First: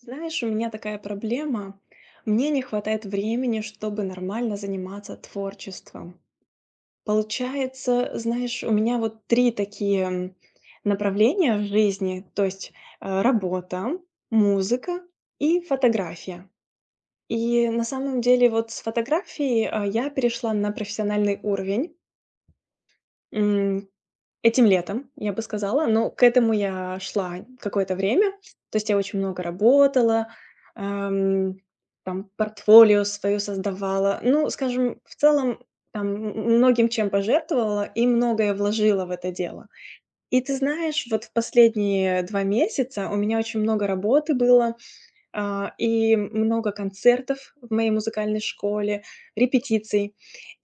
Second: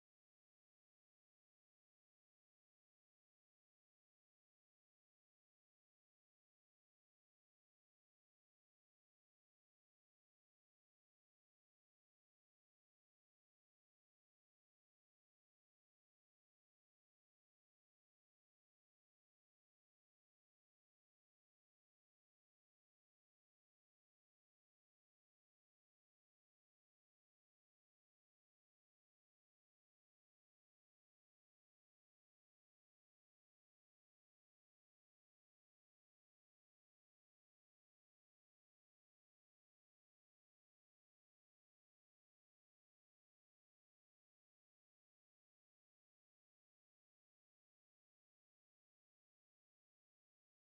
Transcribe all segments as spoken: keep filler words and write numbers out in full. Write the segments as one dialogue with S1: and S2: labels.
S1: Знаешь, у меня такая проблема. Мне не хватает времени, чтобы нормально заниматься творчеством. Получается, знаешь, у меня вот три такие м, направления в жизни, то есть э, работа, музыка и фотография. И на самом деле вот с фотографией а, я перешла на профессиональный уровень. Этим летом, я бы сказала, но к этому я шла какое-то время. То есть я очень много работала, ам, там портфолио свое создавала. Ну, скажем, в целом там м- многим чем пожертвовала и многое вложила в это дело. И ты знаешь, вот в последние два месяца у меня очень много работы было, а, и много концертов в моей музыкальной школе, репетиций.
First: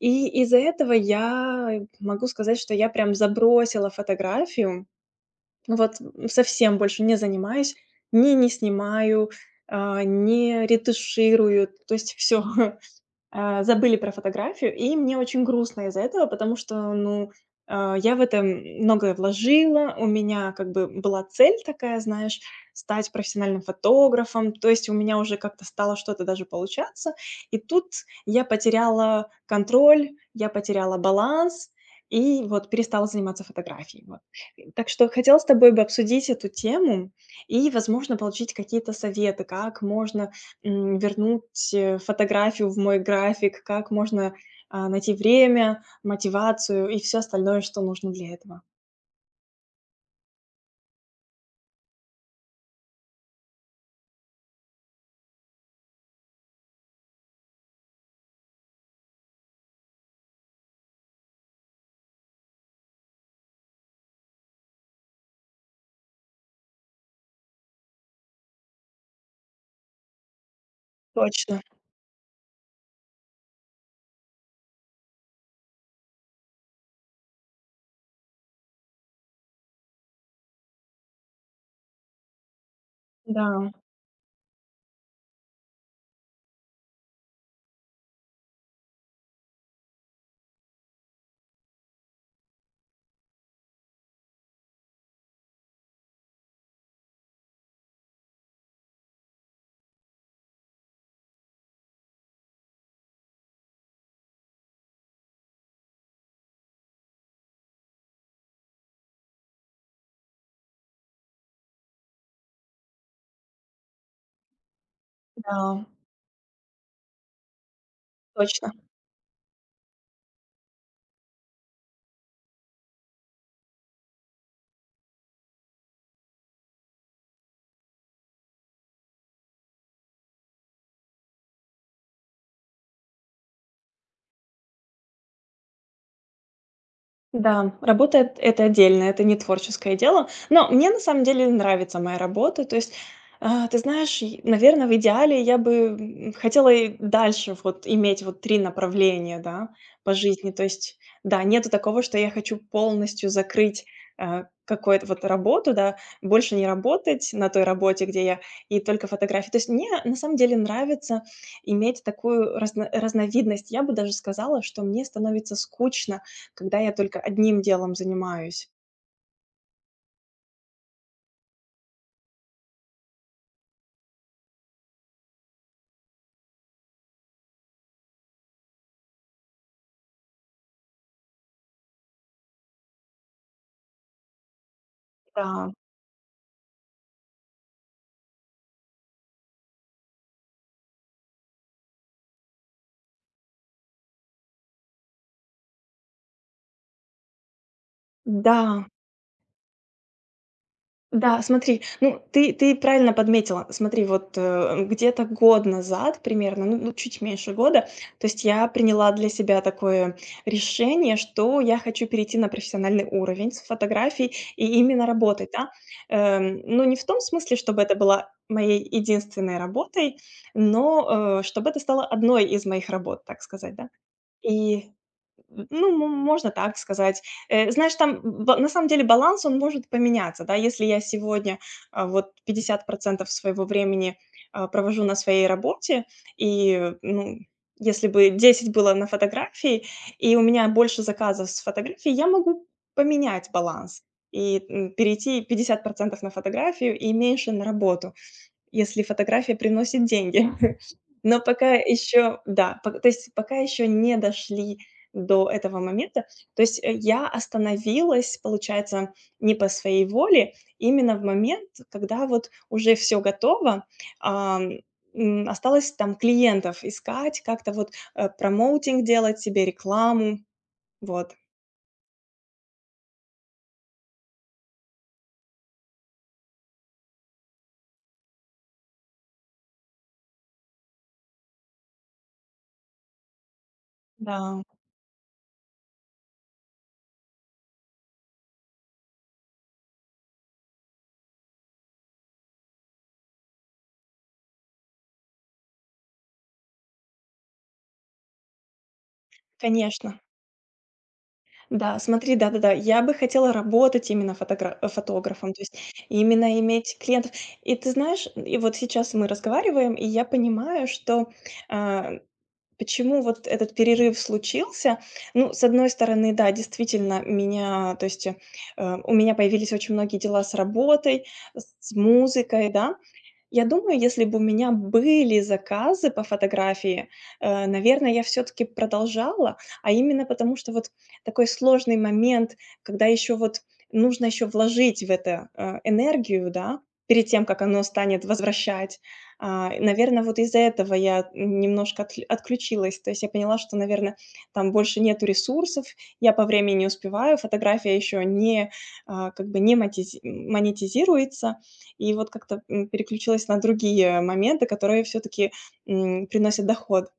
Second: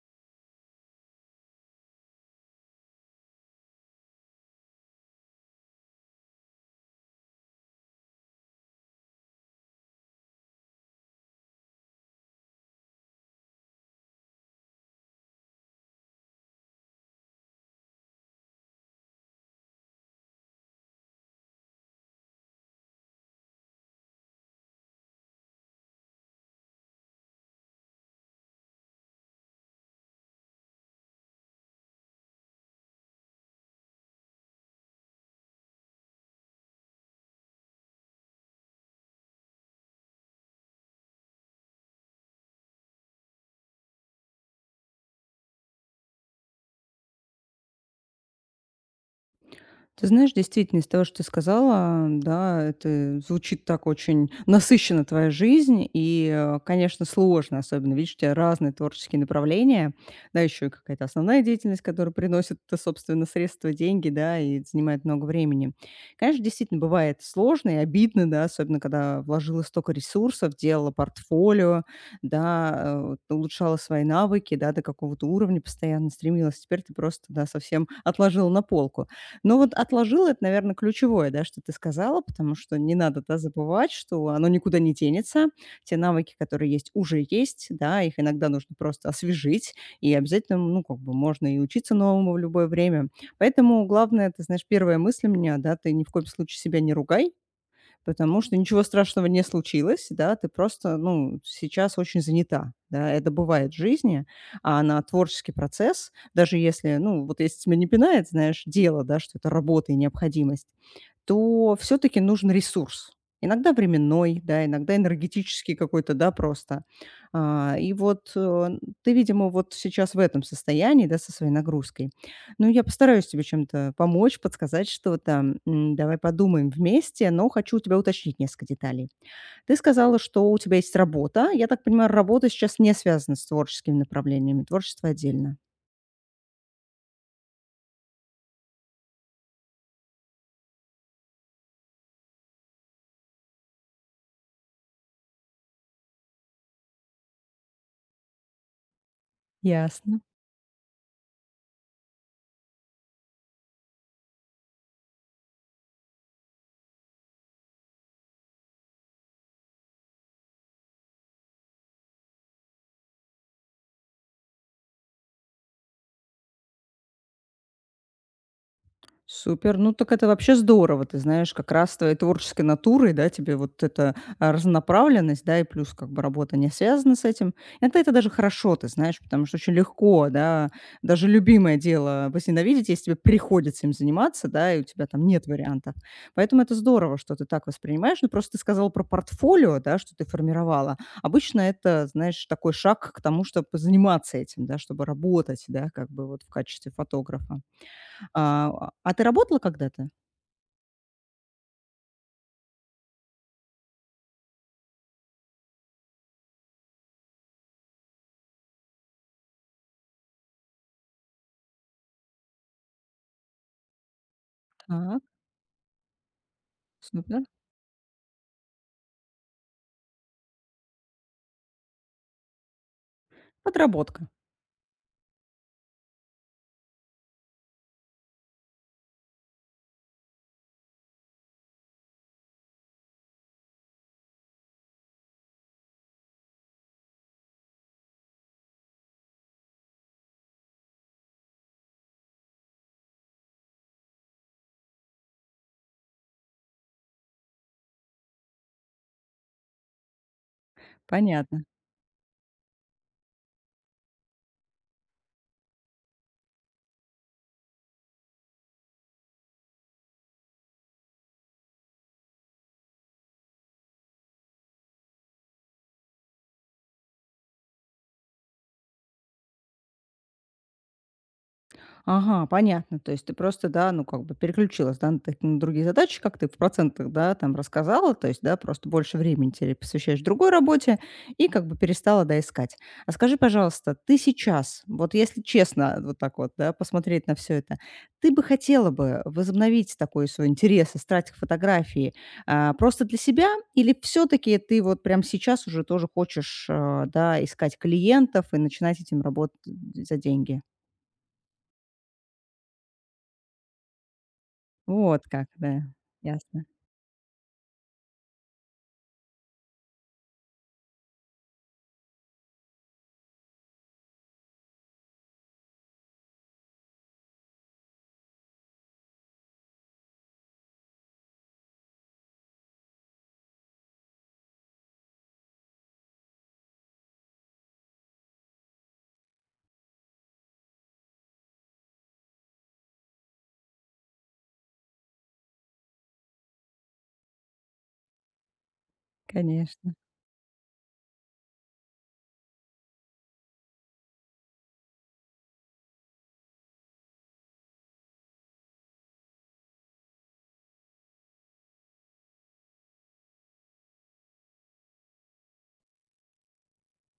S1: И из-за этого я могу сказать, что я прям забросила фотографию. Вот совсем больше не занимаюсь, ни не снимаю, а, не ретуширую. То есть все. а, забыли про фотографию, и мне очень грустно из-за этого, потому что, ну, а, я в это многое вложила, у меня как бы была цель такая, знаешь, стать профессиональным фотографом, то есть у меня уже как-то стало что-то даже получаться, и тут я потеряла контроль, я потеряла баланс и вот перестала заниматься фотографией. Вот. И так что хотела с тобой бы обсудить эту тему и, возможно, получить какие-то советы, как можно М, вернуть, э, фотографию в мой график, как можно, а, найти время, мотивацию и все остальное, что нужно для этого.
S2: Ты знаешь, действительно, из того, что ты сказала, да, это звучит так очень насыщенно твоя жизнь, и, э, конечно, сложно, особенно, видишь, у тебя разные творческие направления, да, еще и какая-то основная деятельность, которая приносит, э, собственно, средства, деньги, да, и занимает много времени. Конечно, действительно, бывает сложно и обидно, да, особенно, когда вложила столько ресурсов, делала
S1: Точно.
S2: портфолио, да, э, вот, улучшала свои навыки, да, до какого-то уровня постоянно стремилась, теперь ты просто, да, совсем отложила на полку. Но вот отложил- это, наверное, ключевое, да, что ты сказала, потому что не надо, да,
S1: Да,
S2: забывать, что оно никуда не денется. Те навыки, которые есть, уже есть, да, их иногда нужно просто освежить, и обязательно, ну, как бы можно и учиться новому в любое время. Поэтому главное, ты знаешь, первая мысль у меня, да, ты ни в коем случае себя не ругай, потому что ничего страшного не случилось, да, ты просто, ну, сейчас очень занята, да, это бывает в жизни, а на творческий процесс, даже если, ну, вот если тебя не пинает, знаешь, дело, да, что это работа и необходимость, то все-таки нужен ресурс. Иногда временной, да, иногда энергетический
S1: да,
S2: какой-то, да, просто. А, и вот э,
S1: точно.
S2: ты, видимо, вот сейчас в этом состоянии, да, со своей нагрузкой. Ну, я постараюсь тебе чем-то помочь, подсказать что-то. М, давай подумаем вместе, но хочу у тебя уточнить несколько деталей. Ты сказала, что у тебя есть работа. Я так понимаю, работа сейчас не связана с творческими направлениями, творчество отдельно.
S1: Да, работа- эт это отдельно, это не творческое дело. Но мне на самом деле нравится моя работа. То есть, а, ты знаешь, наверное, в идеале я бы, м, хотела и дальше вот иметь вот три направления, да, по
S2: Ясно.
S1: жизни. То есть, да, нету такого, что я хочу полностью закрыть, а, какое-то вот работу, да, больше не работать на той работе, где я, и только фотографии. То есть мне на самом деле нравится иметь такую разно разновидность. Я бы даже сказала, что мне становится скучно, когда я только одним делом занимаюсь.
S2: Супер. Ну, так это вообще здорово. Ты знаешь, как раз с твоей творческой натурой, да, тебе вот эта а, разнонаправленность, да, и плюс как бы работа не связана с этим. Это, это даже хорошо, ты знаешь, потому что очень легко, да, даже любимое дело возненавидеть, если тебе приходится им заниматься, да, и у тебя там нет
S1: Да,
S2: вариантов. Поэтому это здорово, что ты так воспринимаешь. Ну, просто ты сказала про портфолио, да, что ты формировала. Обычно это, знаешь, такой шаг к тому, чтобы заниматься этим, да, чтобы работать, да, как бы вот в качестве фотографа. А,
S1: да,
S2: а ты работала когда-то?
S1: да, смотри, ну, ты ты правильно подметила. Смотри, вот, э, где-то год назад примерно, ну ну, чуть меньше года, то есть я приняла для себя такое решение, что я хочу перейти на профессиональный уровень с фотографий и именно
S2: Так,
S1: работать, да. Эм, ну, не в том
S2: супер.
S1: смысле, чтобы это была моей единственной работой, но, э, чтобы это стало одной из моих работ, так сказать, да.
S2: Подработка.
S1: И ну, мо можно так сказать. Э, знаешь, там б на самом деле баланс, он может поменяться, да. Если я сегодня, а, вот пятьдесят своего времени, а, провожу на своей работе, и, ну, если бы десять было на фотографии, и у меня больше заказов с фотографий, я могу поменять баланс и, м, перейти пятьдесят на фотографию и меньше на работу, если фотография приносит деньги. Но
S2: Понятно.
S1: пока еще да, пок то есть пока еще не дошли до этого момента. То есть, э, я остановилась, получается, не по своей воле, именно в момент, когда вот уже все готово, ам, м, осталось там клиентов искать, как-то вот, э, промоутинг делать себе, рекламу. Вот.
S2: Ага, понятно. То есть ты просто, да, ну, как бы переключилась, да, на, так- на другие задачи, как ты в процентах, да, там рассказала, то есть, да, просто больше времени тебе посвящаешь другой работе и как бы перестала, да, искать. А скажи, пожалуйста, ты
S1: Да,
S2: сейчас, вот если честно, вот так вот, да, посмотреть на все это, ты бы хотела бы возобновить такой свой интерес и страсть к фотографии а, просто для себя или все-таки ты вот прям сейчас уже тоже хочешь, а, да, искать клиентов и начинать этим работать за
S1: конечно.
S2: деньги?
S1: Да, смотри, да-да-да, я бы хотела работать именно фотогра э,
S2: Вот как,
S1: фотографом, то есть
S2: да.
S1: именно
S2: Ясно.
S1: иметь клиентов. И ты знаешь, и вот сейчас мы разговариваем, и я понимаю, что, а, почему вот этот перерыв случился. Ну, с одной стороны, да, действительно, меня, то есть, э, у меня появились очень многие дела с работой, с музыкой, да. Я думаю, если бы у меня были заказы по фотографии, э, наверное, я все таки продолжала, а именно потому, что вот такой сложный момент, когда еще вот нужно еще вложить в это, э, энергию, да, перед тем, как оно станет возвращать.
S2: Конечно.
S1: Наверное, вот из-за этого я немножко отл отключилась. То есть я поняла, что, наверное, там больше нету ресурсов, я по времени не успеваю, фотография еще не, а, как бы не матизи монетизируется. И вот как-то, м, переключилась на другие моменты, которые все таки приносят доход.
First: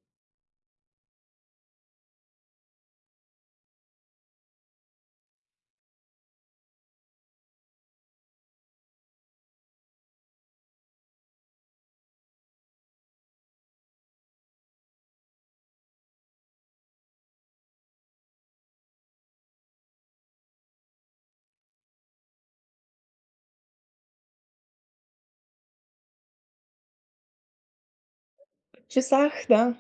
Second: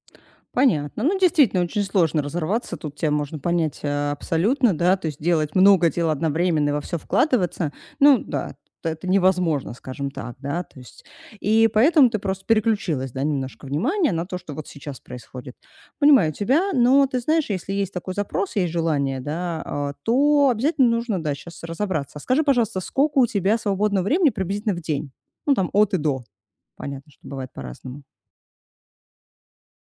S2: Понятно. Ну, действительно, очень сложно разорваться. Тут тебя можно понять, э, абсолютно, да. То есть делать много дел одновременно и во все вкладываться. Ну да, т это невозможно, скажем так, да. То есть и поэтому ты просто переключилась, да, немножко внимания на то, что вот сейчас происходит. Понимаю тебя, но ты знаешь, если есть такой запрос, есть желание, да, а, то обязательно нужно, да, сейчас разобраться. А скажи, пожалуйста, сколько у тебя свободного времени приблизительно в день? Ну, там от и до. Понятно, что бывает по-разному.
S1: В часах, да,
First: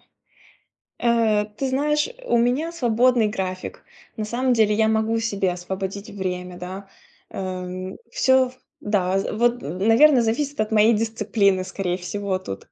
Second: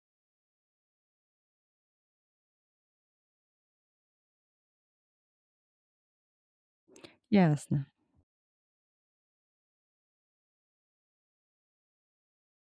S1: э, ты знаешь, у меня свободный график. На самом деле я могу себе освободить время, да.
S2: Ясно.
S1: Все, да, з вот, наверное, зависит от моей дисциплины, скорее всего, тут.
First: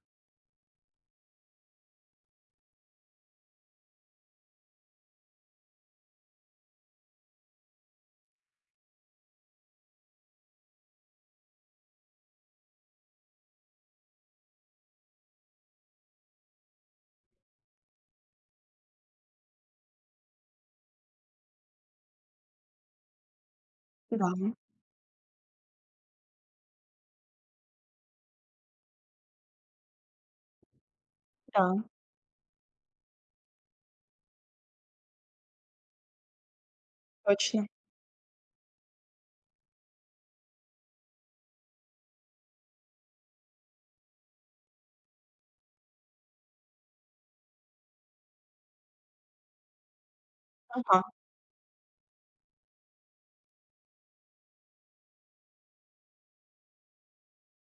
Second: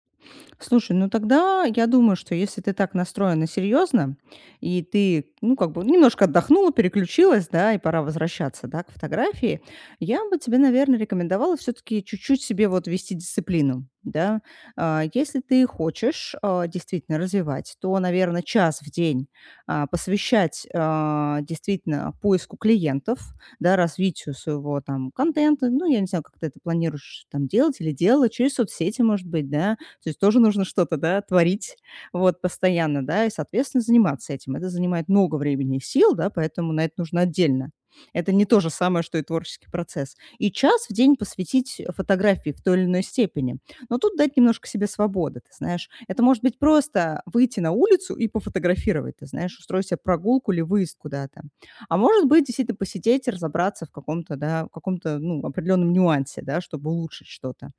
S2: Слушай, ну тогда я думаю, что если ты так настроена серьезно, и ты, ну, как бы немножко отдохнула, переключилась, да, и пора возвращаться, да, к фотографии, я бы тебе, наверное, рекомендовала все-таки чуть-чуть себе вот вести дисциплину, да. А, Если ты хочешь а, действительно развивать, то, наверное, час в день а, посвящать а, действительно поиску клиентов, да, развитию
S1: Да,
S2: своего там контента, ну, я не знаю, как ты это планируешь там делать или делать через соцсети, может быть, да, то есть тоже нужно что-то, да, творить
S1: да,
S2: вот постоянно, да, и, соответственно, заниматься этим. Это занимает много времени и сил, да, поэтому на это нужно
S1: точно.
S2: отдельно. Это не то же самое, что и творческий процесс. И час в день посвятить фотографии в той или иной степени. Но тут дать немножко себе свободы, ты знаешь. Это может быть просто выйти на улицу и пофотографировать, ты знаешь, устроить себе прогулку или выезд
S1: Ага,
S2: куда-то. А может быть, действительно посидеть и разобраться в каком-то, да, в каком-то, ну, определенном нюансе, да, чтобы улучшить что-то.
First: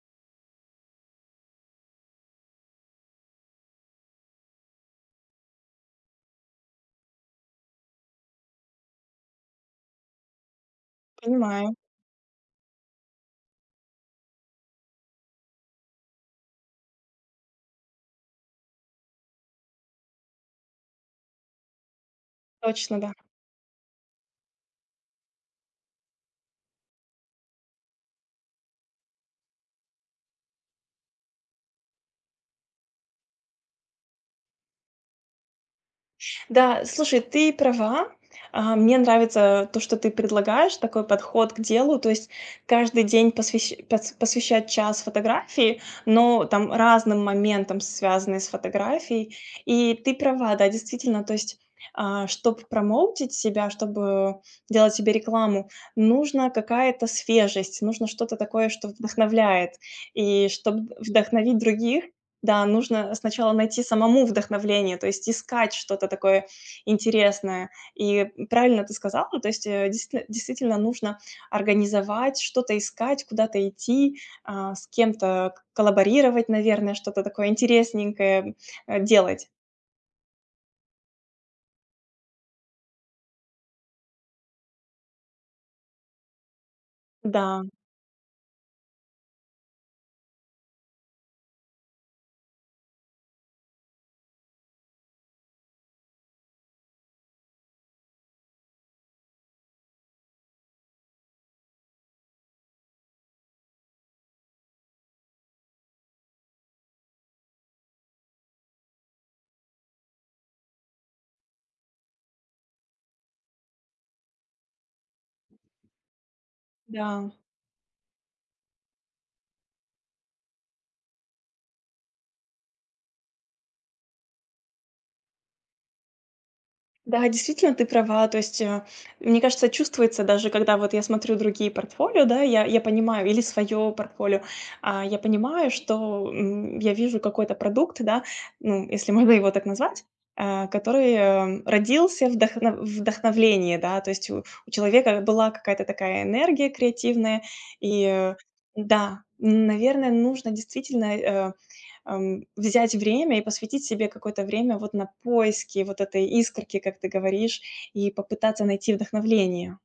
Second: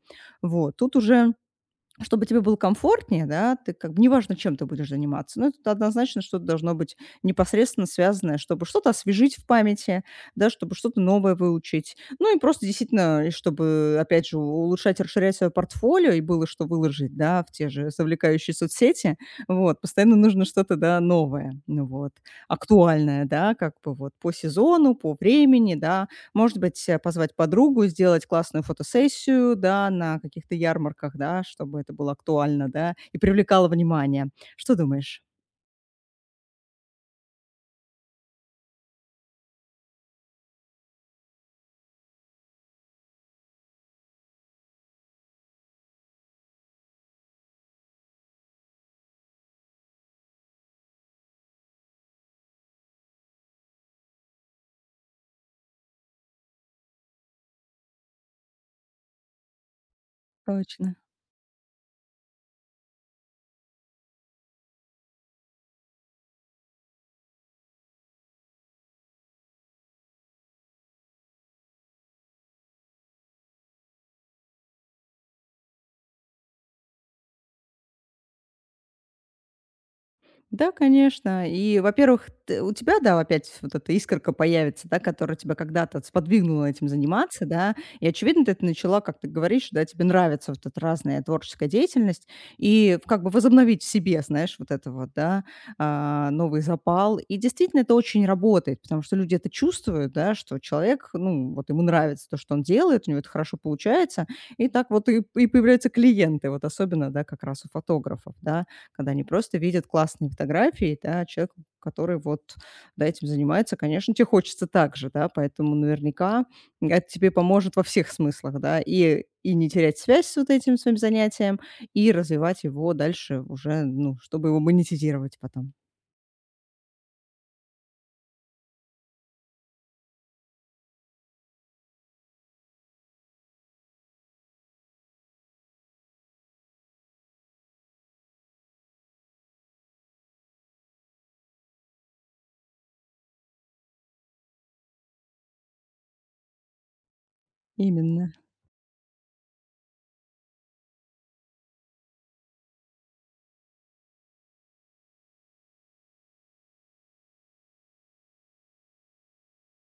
S2: Вот. Тут уже чтобы тебе было комфортнее, да, ты как бы неважно, чем ты будешь заниматься, но это однозначно что-то должно быть непосредственно связанное, чтобы что-то освежить в памяти, да, чтобы что-то новое
S1: понимаю.
S2: выучить. Ну и просто действительно, и чтобы, опять же, улучшать, расширять свое портфолио, и было что выложить, да, в те же завлекающие соцсети. Вот, постоянно нужно что-то, да, новое, ну вот,
S1: Точно, да.
S2: актуальное, да, как бы вот по сезону, по времени, да, может быть, э, позвать подругу, сделать классную фотосессию, да, на каких-то ярмарках, да, чтобы это было актуально, да, и привлекало внимание. Что думаешь?
S1: Да, слушай, ты права. А, мне нравится то, что ты предлагаешь, такой подход к делу. То есть каждый день посвящ- пос- посвящать час фотографии, но там разным моментам, связанные с фотографией. И ты права, да, действительно, то есть чтобы промоутить себя, чтобы делать себе рекламу, нужна какая-то свежесть, нужно что-то такое, что вдохновляет. И чтобы
S2: Точно.
S1: вдохновить других, да, нужно сначала найти самому вдохновление, то есть искать что-то такое интересное. И правильно ты сказала, то есть, э, действительно действительно нужно организовать, что-то искать, куда-то идти, а, с кем-то коллаборировать, наверное, что-то такое интересненькое, э, делать.
S2: Да, конечно. И, во-первых, ты- у тебя, да, опять вот эта искорка появится, да, которая тебя когда-то вот сподвигнула этим заниматься,
S1: Да,
S2: да, и, очевидно, ты это начала, как ты говоришь, да, тебе нравится вот эта разная творческая деятельность, и как бы возобновить в себе, знаешь, вот это вот, да, а, новый запал. И действительно это очень работает, потому что люди это чувствуют, да, что человек, ну, вот ему нравится то, что он делает, у него это хорошо получается, и так вот и, и появляются клиенты, вот особенно, да, как раз у фотографов, да, когда они просто видят классные фотографии, да, человека, который вот, да, этим занимается, конечно, тебе хочется так же, да, поэтому наверняка это
S1: да.
S2: тебе поможет во всех смыслах, да, и, и не терять связь с вот этим своим занятием, и развивать его дальше уже, ну, чтобы его монетизировать потом.
S1: Да, действительно, ты права. То есть, э, мне кажется, чувствуется даже, когда вот я смотрю другие портфолио, да, я, я понимаю, или свое портфолио, а, я понимаю, что м, я вижу какой-то продукт, да, ну, если можно его так назвать, а, который э, родился в вдохно- вдохновлении, да, то есть у, у человека была какая-то такая энергия креативная, и
S2: Именно.
S1: э, да, м, наверное, нужно действительно э, Ам, взять время и посвятить себе какое-то время вот на поиски вот этой искорки, как ты говоришь, и попытаться найти вдохновение.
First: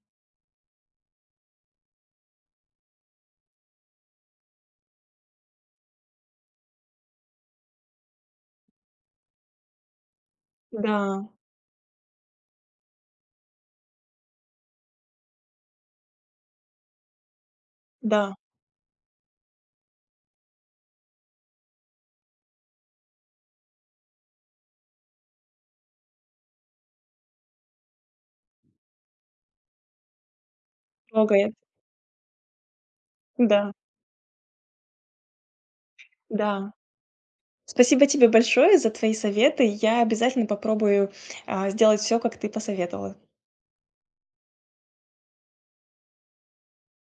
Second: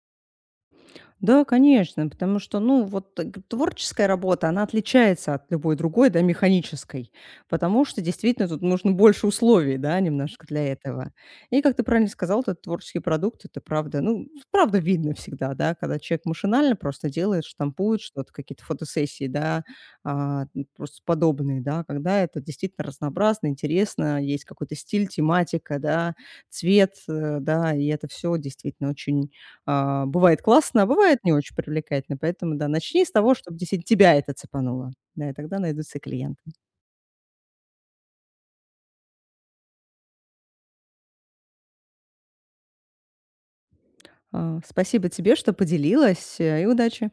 S2: Да, конечно, потому что, ну, вот э, г- творческая работа, она отличается от любой другой, да, механической, потому что действительно тут нужно больше условий, да, немножко для
S1: Да,
S2: этого. И, как ты правильно сказал, вот этот творческий продукт, это правда, ну, правда видно всегда, да, когда человек машинально просто делает, штампует что-то,
S1: да,
S2: какие-то фотосессии, да, а, ну, просто подобные, да, когда это действительно разнообразно, интересно, есть какой-то стиль, тематика, да, цвет, э, да, и это все действительно очень а, бывает классно, а бывает не
S1: трогает.
S2: очень привлекательно. Поэтому, да, начни с того, чтобы
S1: Да,
S2: действительно тебя это цепануло. Да, и тогда найдутся клиенты.
S1: да. Спасибо тебе большое за твои советы. Я обязательно попробую, а, сделать все, как ты посоветовала.
S2: А, спасибо тебе, что поделилась, э, и удачи.